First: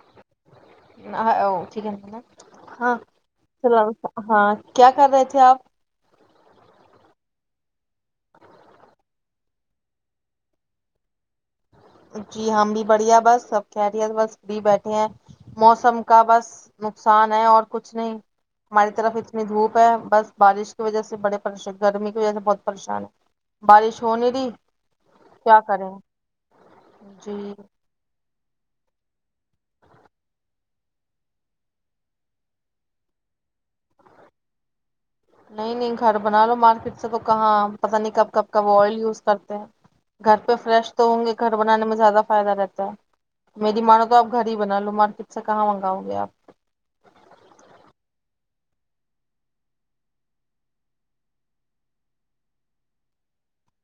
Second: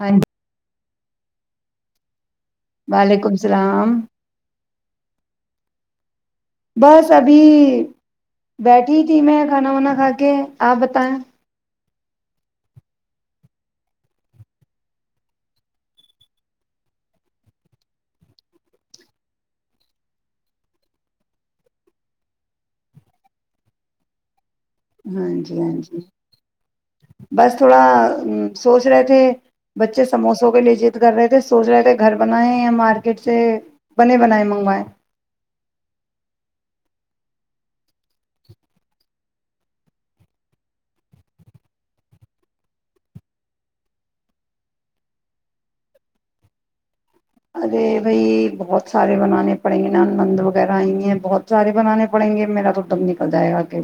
ہاں جی او ٹھیکنا ہاں وعلیکم سل السلام ہاں کیا کر رہے تھے آپ بس ابھی بیٹھی تھی میں کھانا وانا کھا کے آپ بتائیں جی ہم بھی بڑھیا بس سب کہٹے بس فری بیٹھے ہیں موسم کا بس نقصان ہے اور کچھ نہیں ہماری طرف اتنی دھوپ ہے بس بارش کی وجہ سے بڑےریش گرمی کی وجہ سے بہت پریشان ہے بارش ہو نہیں رہی ہاں جی کیا ہاں کریں جی جی [inaudible] بس تھوڑا ا سوچ رہے تھے بچے سموسوں کے لیے جد کر رہے تھے سوچ رہے تھے گھر بنائے یا مارکیٹ سے بنے بنائے منگوائے نہیں نہیں گھر بنا لو مارکیٹ [unintelligible] اس سے تو کہاں پتاہ نہیں کب کب کا وہ آئل یوز کرتے ہیں گھر پہ فریش تو ہوں گے گھر بنانے میں زیادہ فائدہ رہتا ہے میری مان ہو تو آپ گھر ہی بنا لو مارکیٹ سے کہاں منگاؤ گے آپ ارے بھائی بہت سارے بنانے پڑیں گے ن نند وغیرہ آئ ہیں بہت سارے بنانے پڑیں گے میرا تو ڈب نکل جائے گا کہ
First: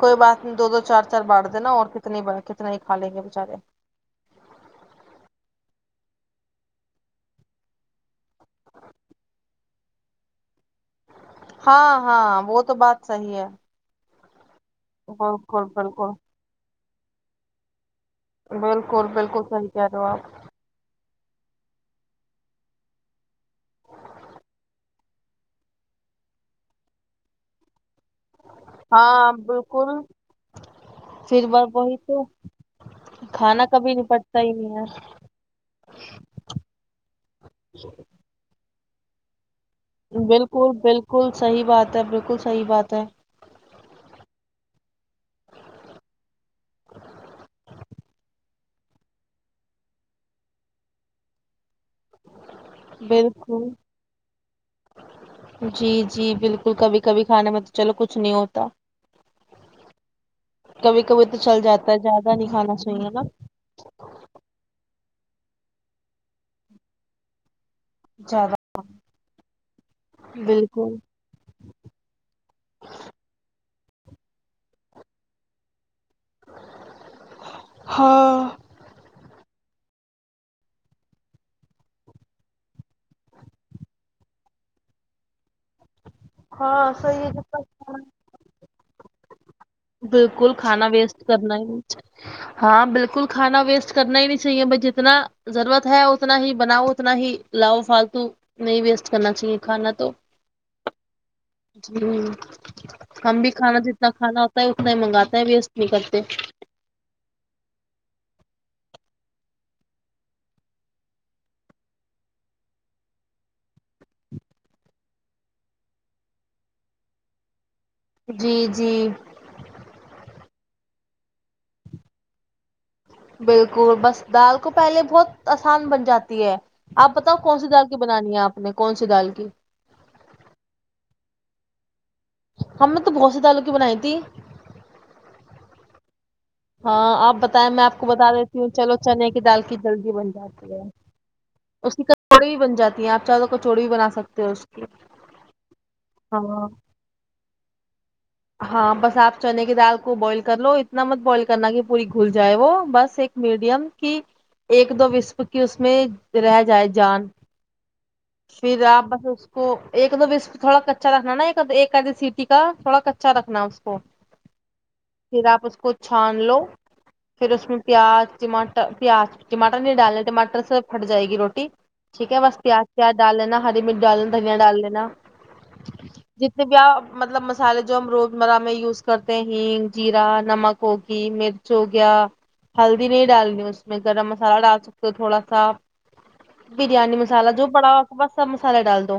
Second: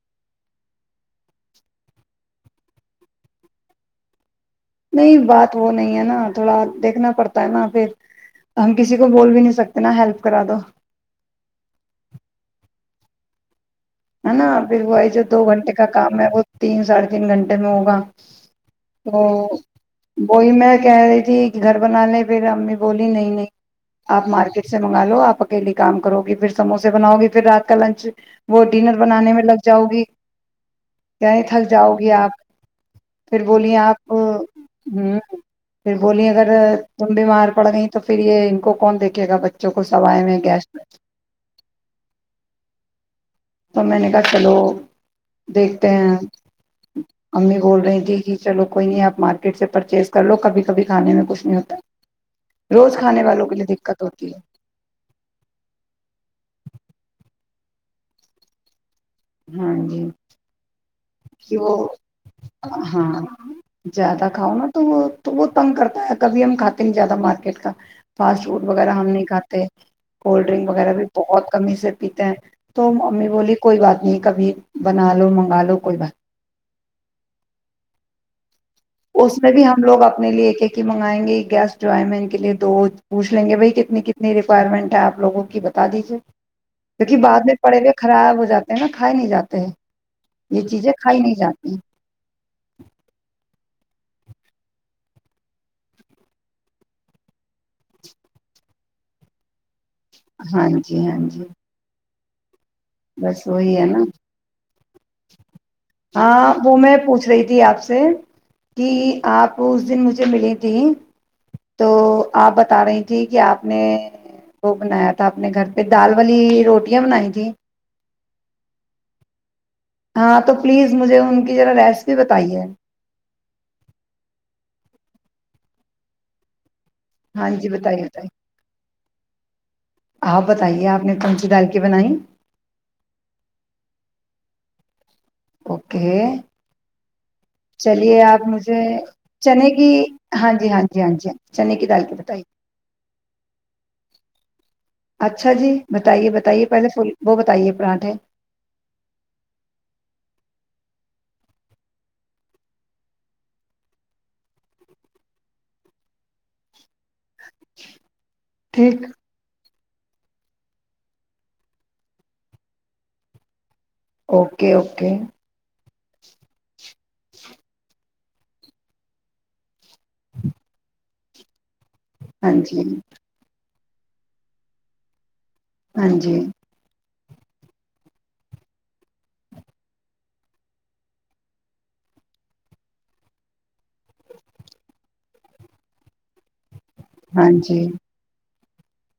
کوئی بات نہیں دو دو چار چار بانٹ دینا اور کتنے کتنے ہی کھا لیں گے بچارے [unintelligible] [unintelligible] بالکل بالکل [unintelligible] بالکل بالکل صحیح [unintelligible] کہہ رہے ہو آپ [unintelligible] [unintelligible] [unintelligible] ہاں بالکل پھر بار وہی تو کھانا کبھی نپٹتا ہی نہیں [unintelligible] [unintelligible] میں گیس [unintelligible] [unintelligible] روز کھانے والوں کے لیے دقت ہوتی [unintelligible] [unintelligible] کبھی کبھی تو چل جاتا ہے زیادہ نہیں کھانا [unintelligible] چاہیے نا [unintelligible] زیادہ [unintelligible] بالکل [unintelligible] [unintelligible] [unintelligible] [unintelligible] [unintelligible] [unintelligible] ہاں صحیح ہے جتنا کھانا [unintelligible] یہ چیزیں کھائی نہیں جاتی [unintelligible] [unintelligible] جی [unintelligible] ہم بس بھی وہی کھانا ہے نا جتنا کھانا اتنا ہی منگاتے ہیں ویسٹ نہیں کرتے [unintelligible] اپ اس دن مجھے ملیں گے تو اپ بتا رہی تھیں کہ اپ نے وہ بنایا تھا اپنے گھر پہ دال والی روٹیاں بنائی تھی جی جی ہاں تو پلیز مجھے ان کی جو ریسپی بتائی ہے بالکل بس دال کو پہلے بہت اسان بن جاتی ہے ہاں جی بتائیے بتائیے آپ [unintelligible] بتائیے [unintelligible] ہم تو بہت سے دالو کی بنا اوکے ہاں آپ بتائیں میں آپ کو چلیے بتا دیتی ہوں مجھے چلو چنے کی دال کی جلدی بن ہاں جی جاتی ہاں ہے جی ہاں جی چنے اس کی دال کا بتائیے چوڑو بھی بن جاتی ہے آپ چادوں کو چوڑوی بنا سکتے ہو کی اچھا جی بتائیے ہاں بتائیے پہلے فل وہ بتائیے پراھ ہے ہاں بس آپ چنے کی دال کو بوائل کر لو اتنا مت بوائل کرنا کہ پوری گھل جائے وہ بس ایک میڈیم کی ایک دو وسف کی اس میں رہ جائے جان پھر آپ ٹھیک بس اس کو ایک دو بس تھوڑا کچا رکھنا نا ایکی سیٹی کا تھوڑا کا اچھا رکھنا اس اوکے اوکے پھر آپ اس کو چھان لو پھر اس میں پیاز ٹماٹر پیاز ٹماٹر نہیں ڈالنے ٹماٹر سے پھٹ جائے گی روٹی ٹھیک ہے ہاں بس جی پیاز تیاار ڈال لینا ہری مرٹ ڈال دین دنیا ڈال دینا ہاں جی جتنے بیا مطلب مسالے جو ہم روزمرہ میں یوز کرتے ہیں ہگ جیرا نمک ہوگی مرچ ہو گیا ہلدی نہیں ڈالنی اس میں گرم مسالہ ڈال سکتے ہو تھوڑا سا بریانی ہاں مسالا جو جی بڑا و بس مسالہ ڈال دو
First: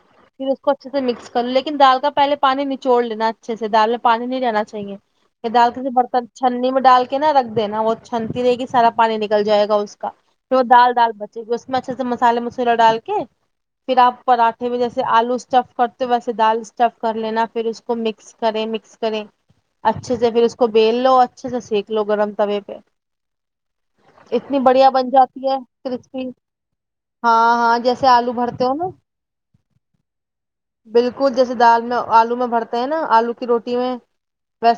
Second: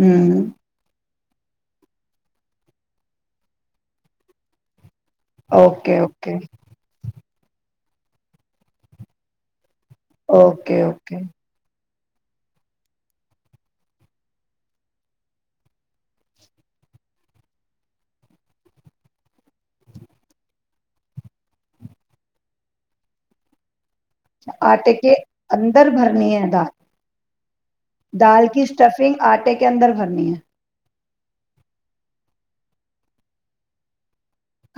ہوں پھر اس کو اچھے سے مکس کر لیکن دال کا پہلے پانی نچوڑ لینا اچھے سے دال میں پانی نہیں لینا چاہیے یہ دال ت اوکے برتن اوکے چھننی میں ڈال کے نا رکھ دینا وہ چھنتی دے گی سارا پانی نکل جائے گا اس جو اوکے دال دال اوکے بچے گی اس میں اچھے سے مسالے مسولہ ڈال کے پھر آپ پراٹھے میں جیسے آلو اسٹف کرتے ہو ویسے دال اسٹف کر لینا پھر اس کو مکس کریں مکس کریں اچھے سے پھر اس کو بیل لو اچھے سے سک لو گرم توے پہ اتنی بڑھیا آٹے بن کے جاتی ہے اندر کرسپی بھرنی ہے دال ہاں ہاں جیسے آلو دال کی بھرتے ہو نا اسٹفنگ آٹے کے اندر بھرنی ہے بالکل جیسے دال آلو میں بھرتے ہیں نا آلو کی روٹی میں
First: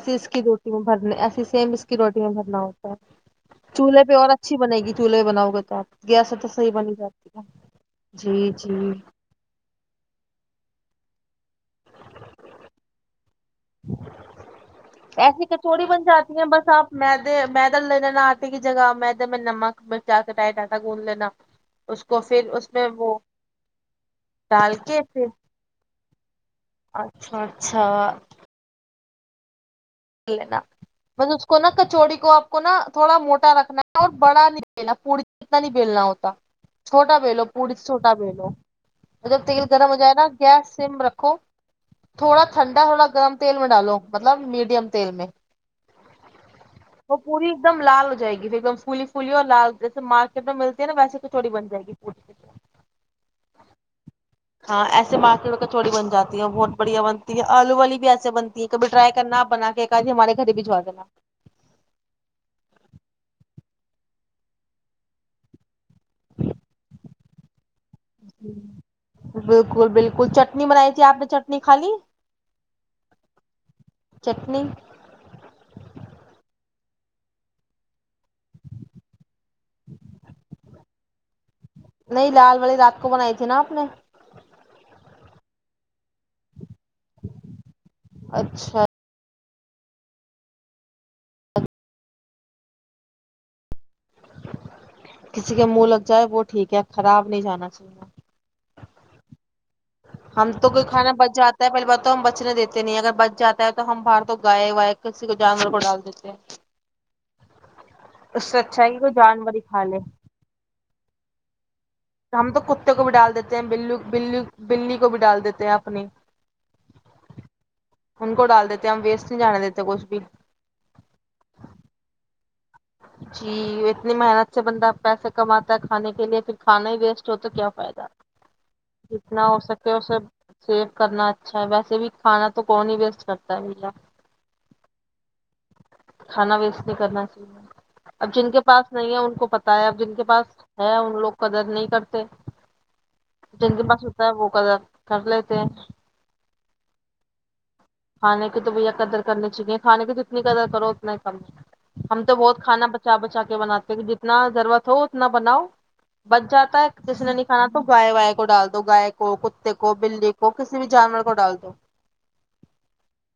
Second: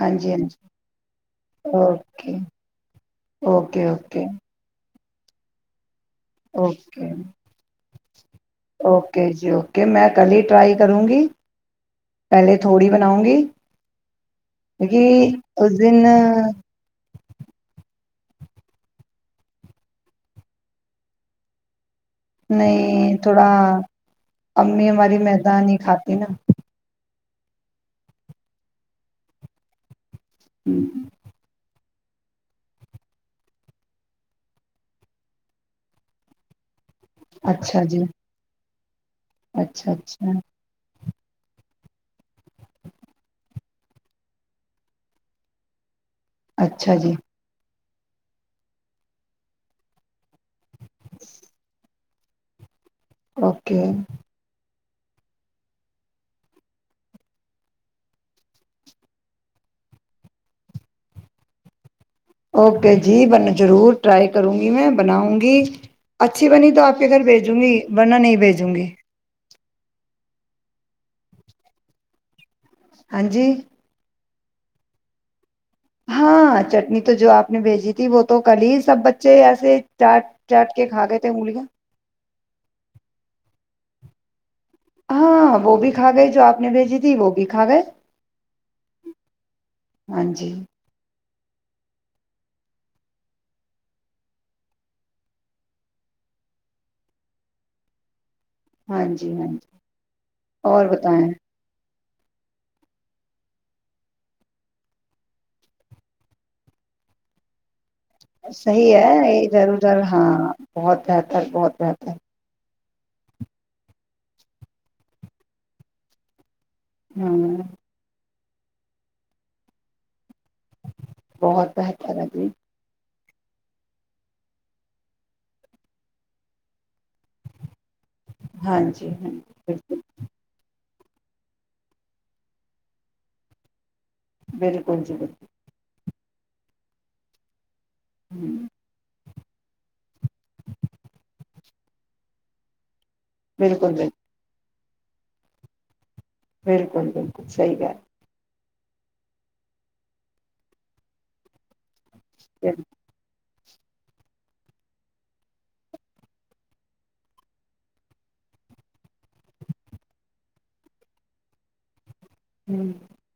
ہاں اس جی ہاں کی جی روٹی میں بھرنے ایسے سیم اس کی روٹی میں اوکے بھرنا ہوتا ہے اوکے چولہے پہ اوکے اور اچھی بنے گی چلے بناؤ کے اوکے جی جی اوکے جی اوکے میں کل ہی ٹرائی کروں گی پہلے تھوڑی بناؤں گی کیونکہ ایسی اس کچوڑی دن بن جاتی ہیں بس آپ میدے میدا لے لینا آٹے کی جگہ میں تو میں نمک بچا کٹیا ڈٹا گھند لینا اس کو پھر اس میں نہیں وہ تھوڑا ڈال امی کے ہماری پھر میدانی ہی کھاتی ا ن اچھا اچھا نا ہوں۔ بس اس کو نہ ک چوڑی کو آپ کو نا تھوڑا موٹا رکھنا ہے اور بڑا نہیں بینا پڑی سے اتنا نہیں بیلنا ہوتا چھوٹا بلو پووری اچھا جی چھوٹا بلو اور جب تیل گرم اچھا ہو جائے نا اچھا گیس سم رکھ و تھوڑا ٹھنڈا تھوڑا گرم تیل منڈالو مطلب میڈیم تیل میں اچھا جی وہ پوری ایک دم لال ہو جائے گی پھر ایک دم پھلی پولی اور لال جیسے مارک کت میں ملتی نا ویسی کچھوی بن جائےی اوکے ہاں ایسے مارکیٹ کے چوڑی بن جی ہے اور بہت بڑھیا بنتی ہے آلو والی بھی ایسے بنتی ہے کبھی ٹرائی کرناپ بنا کے تی ہمارے گھر بجوا دینا اوکے جی بن ضرور ٹرائی کروں گی میں بناؤں گی اچھی بنی تو آپ کے گھر بھیجوں گی ورنہ نہیں بھیجوں گی بالکل بالکل چٹنی بنائی تھی آپ نے چٹنی کھ لی ہاں جی چٹنی ہاں چٹنی تو جو آپ نے بھیجی تھی وہ تو کل ہی سب بچے ایسے چاٹ چاٹ کے کھا گئے تھے انلیاں نہیں لال والی رات کو بنائی تھی نا آپ نے ہاں وہ بھی کھا گئی جو آپ نے بھیجی تھی وہ بھی کھا گئے اچھا ہاں جی کسی کے منہ لگ جائے وہ ٹھیک ہے خراب نہیں جانا چاہیے ہاں جی ہاں جی ہم تو کوئی اور کھانا بتائیں بچ جاتا ہے پہلے بات تو ہم بچنے دیتے نہیں اگر بچ جاتا ہے تو ہم باہر تو گائے وائے کسی کو جانور کو ڈال دیتے ہیں اس سے اچھا صحی کہ ہے کوئی یہ جانور ہی ضرور کھا لے ضرور ہاں بہت بہتر بہت بہتر ہم تو کتے کو بھی ڈال دیتے ہیں ب ب بلی کو بھی ڈال دیتے ہیں اپنی ہاں ان کو ڈال دیتے ہیں ہم ویسٹ نہیں جانے دیتے کچھ بھی بہت بہتر ہے جی جی اتنی محنت سے بندہ پیسے کماتا ہے کھانے کے لیے پھر کھانا ہی ویسٹ ہو تو کیا فائد ہے ہاں جی ہاں جتنا ہو سکے بالکل اس سب سیف کرنا اچھا ہے ویسے بھی کھانا تو کون نہیں ویسٹ کرتا ہے با بالکل ج بکل کھانا ویس نہیں کرنا جی [inaudible] اب جن کے پاس نہیں ہے ان کو پتا ہے اب جن کے پاس ہے ان لوگ قدر نہیں کرتے جن کے بالکل پاس بالکل ہوتا ہے وہ کردا کر لیتے ہیں بالکل بالکل سیح کھانے تو بھیا قدر کرنی چاہیے کھانے کی تو جتنی قدر کرو اتنا ہی کم ہم تو بہت ہے کھانا بچا بچا کے بناتے ہیں کہ جتنا ضرورت ہو اتنا بناؤ بچ جاتا ہے کسی نے نہیں کھانا تو گائے وائے کو ڈال دو گائے کو کتے کو بلی کو کسی بھی جانور کو ڈال دو ہ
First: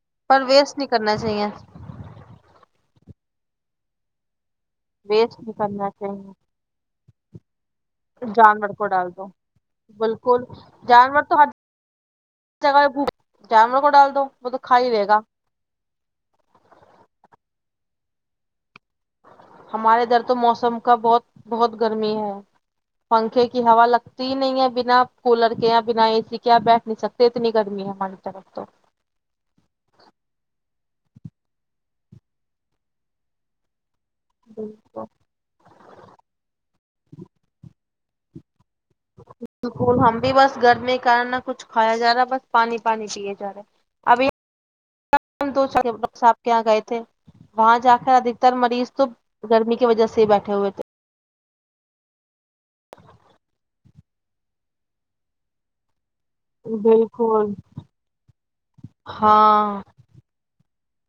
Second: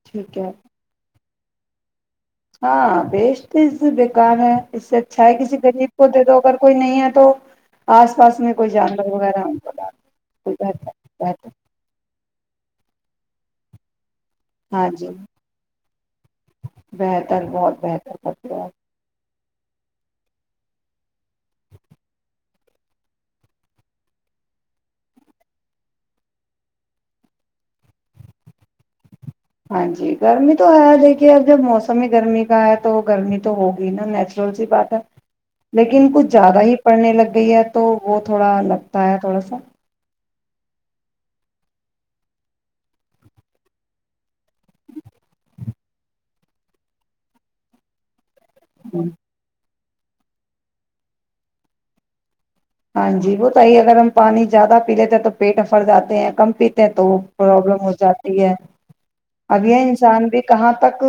ٹھیک پر ہے ویسٹ نہیں کرنا چاہیے ہاں بیسٹز بیکار ہے اس سے اچھا ہے ویسٹ نہیں کسی کرنا غریب کو دے دو چاہیے اگر کوئی نہیں ہے تو آس پاس میں کوئی کو جانور ڈال دو وغیرہ ان کو ڈال دو بالکل کوئی بہتر جانور تو ہر بہتر جگہ جانور کو ڈال دو وہ تو کھا ہاں ہی لے جی گا بہتر بہت بہتر کرتے ہو آپ ہمارے ادھر تو موسم کا بہت بہت گرمی ہے پنکھے کی ہوا لگتی نہیں ہے بنا کولر کے یا بنا اے سی کے یہ بیٹھ نہیں سکتے اتنی گرمی ہے ہماری طرف تو ہاں جی گرمی تو ہے دیکھیے اب جب موسم ہی گرمی کا ہے تو گرمی تو ہوگ نا نیچرل سی بات ہے بالکل لیکن کچھ زیادہ ہی پڑھنے لگ گئی ہے تو وہ تھوڑا الگ بالکل ہم بھی بس گرمی کان نہ کچھ کھایا جا رہا ہے بس پانی پانی پیے جا رہے ابھی دور صاحب کے یہاں گئے تھے وہاں جا کرد ر مریض تو گرمی کی وجہ سے بیٹھے ہوئے تھے ہاں جی بت ہی اگر ہم پانی زیادہ پی لیتے ہیں تو پیٹ میں پھر جاتا ہیں کم تھے پیتے ہیں تو وہ بالکل پرابلم ہو جاتی ہے اب یہ ہاں انسان بھی کہاں تک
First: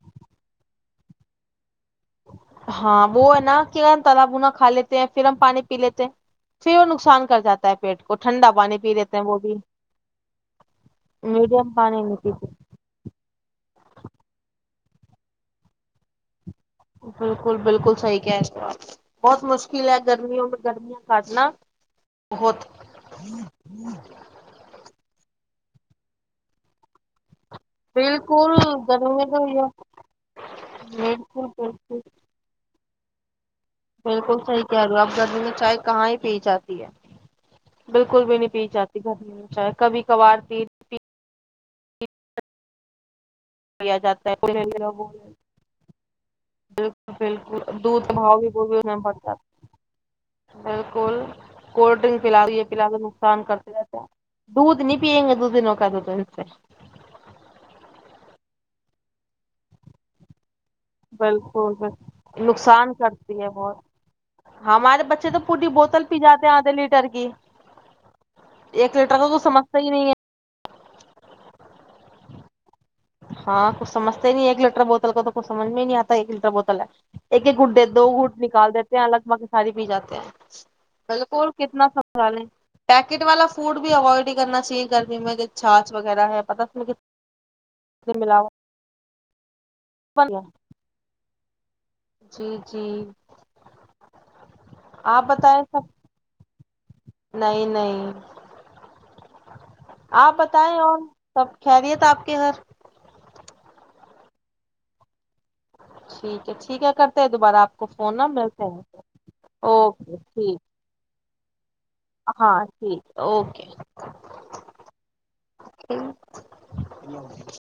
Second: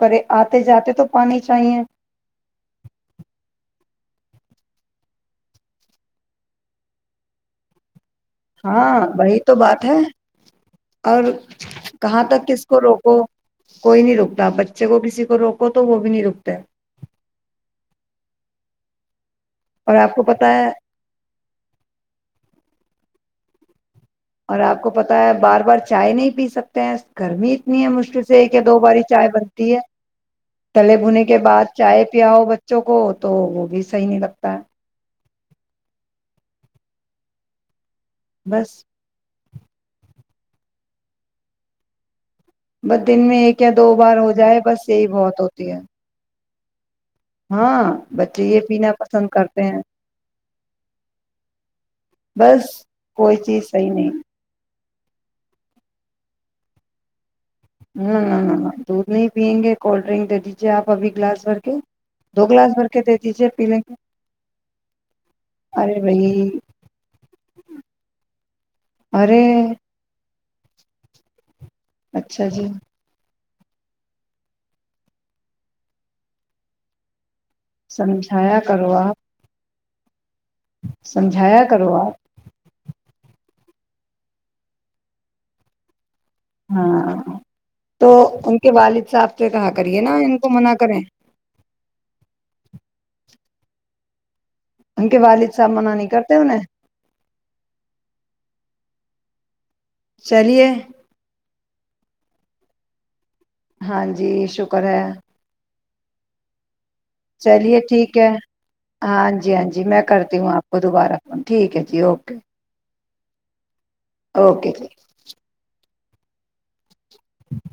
کرے آتے جاتے تو پانی چاہیے ہاں وہ ہے نا کہ ہم تال بنا کھا لیتے ہیں پھر ہم پانی پی لیتے ہیں پھر وہ نقصان کر جاتا ہے پیٹ کو ٹھنڈا پانی پی ہاں لیتے ہیں بی وہ بھی تو بات ہے اور میڈیم پانی نہیں کہاں تک پیتے کس کو روکو کوئی نہیں رکتاپ بچے کو کسی کو روکو تو وہ بھی نہیں رکتا بالکل بالکل صحیح کہ تو آپ بہت مشکل ہے اور آپ کو گرمیوں پتا میں ہے گرمیاں کاٹنا بہت ہوں اور آپ کو پتا ہے بار بار چائے نہیں پی سکتے ہیں گرمی نی مشکل سے ایک بالکل ہے دو باری گرمی چائے تو بنتی یہ ہے تلے بنے کے بالکل بعد بالکل چائے پیاؤ بچوں کو ہو تو بھی صحیح نہیں بالکل لگتا صحی ہے کہہ رہ ہو آپ گرمی میں چائے کہاں ہی پی جاتی ہے بالکل بھی نہیں پی بس جاتی ٹرک کا بھی کوار بدے ان میں ایک یا دو لیا بار جاتا ہو جائے بس ایک بہت ہوتی ہے بال بالکل ہاں دودھ دباؤ بچے ی یہ پینا پسند کرتے ہیں بالکل کولڈ ڈرنک پلا رہی ہے بس پلا کوئی نقصان چیز کرتے صحیح رہتے ہیں نہیں دودھ نہیں پییں گے تو کچھ دنوں کا دودھ نہیں پییں گے کول ڈرنک دیجیے آپ ابھی گلاس بھر کے دو گلاس بھر نقصان کے دے کرتی ہے دیجیے پی بہت لیں گے ہمارے بچے تو پوری ارے بوتل پی بھائی جاتے ہیں ادھے لیٹر کی ایک لیٹر کو تو ارے سمجھتا ہی نہیں ہے اچھا جی ہاں کو سمجھتے نہیں ایک لیٹر بوتل کا تو کو سمجھ میں نہیں اتا ایک لٹا بوتل ایک ایک گڈ دے دو گٹ سمجھایا نکال کرو دیتے ہیں آپ لگ بھگ ساری پی جاتے ہیں بالکل سمجھایا کتنا کرو آپ سوال ہے پیکٹ والا اونٹ بھی اوائڈ نہیں کرنا چاہیے گرمی میں جو چھاچ وق وغیرہ ہے پتا ت ک ہاں تو ان کے والد صاحب سے کہا کریے نا ان کو منع کریں جی جی ان کے آپ والد بتائیں صاحب سب منع نہیں کرتے انہیں نہیں نہیں آپ چلیے بتائ اور سب خیریت آپ کے گھر ہاں جی شکر ہے ٹھیک ہے ٹھیک ہے کرتے ہیں دوبارہ آپ چلیے کو ٹھیک فون نہ ہے ملتے ہیں ہاں جی ہاں جی میں اوکے کرتی ہوں اپ ٹھیک کو دوبارہ ٹھیک ہے جی اوکے ہاں ٹھیک اوکے اوکے [inaudible]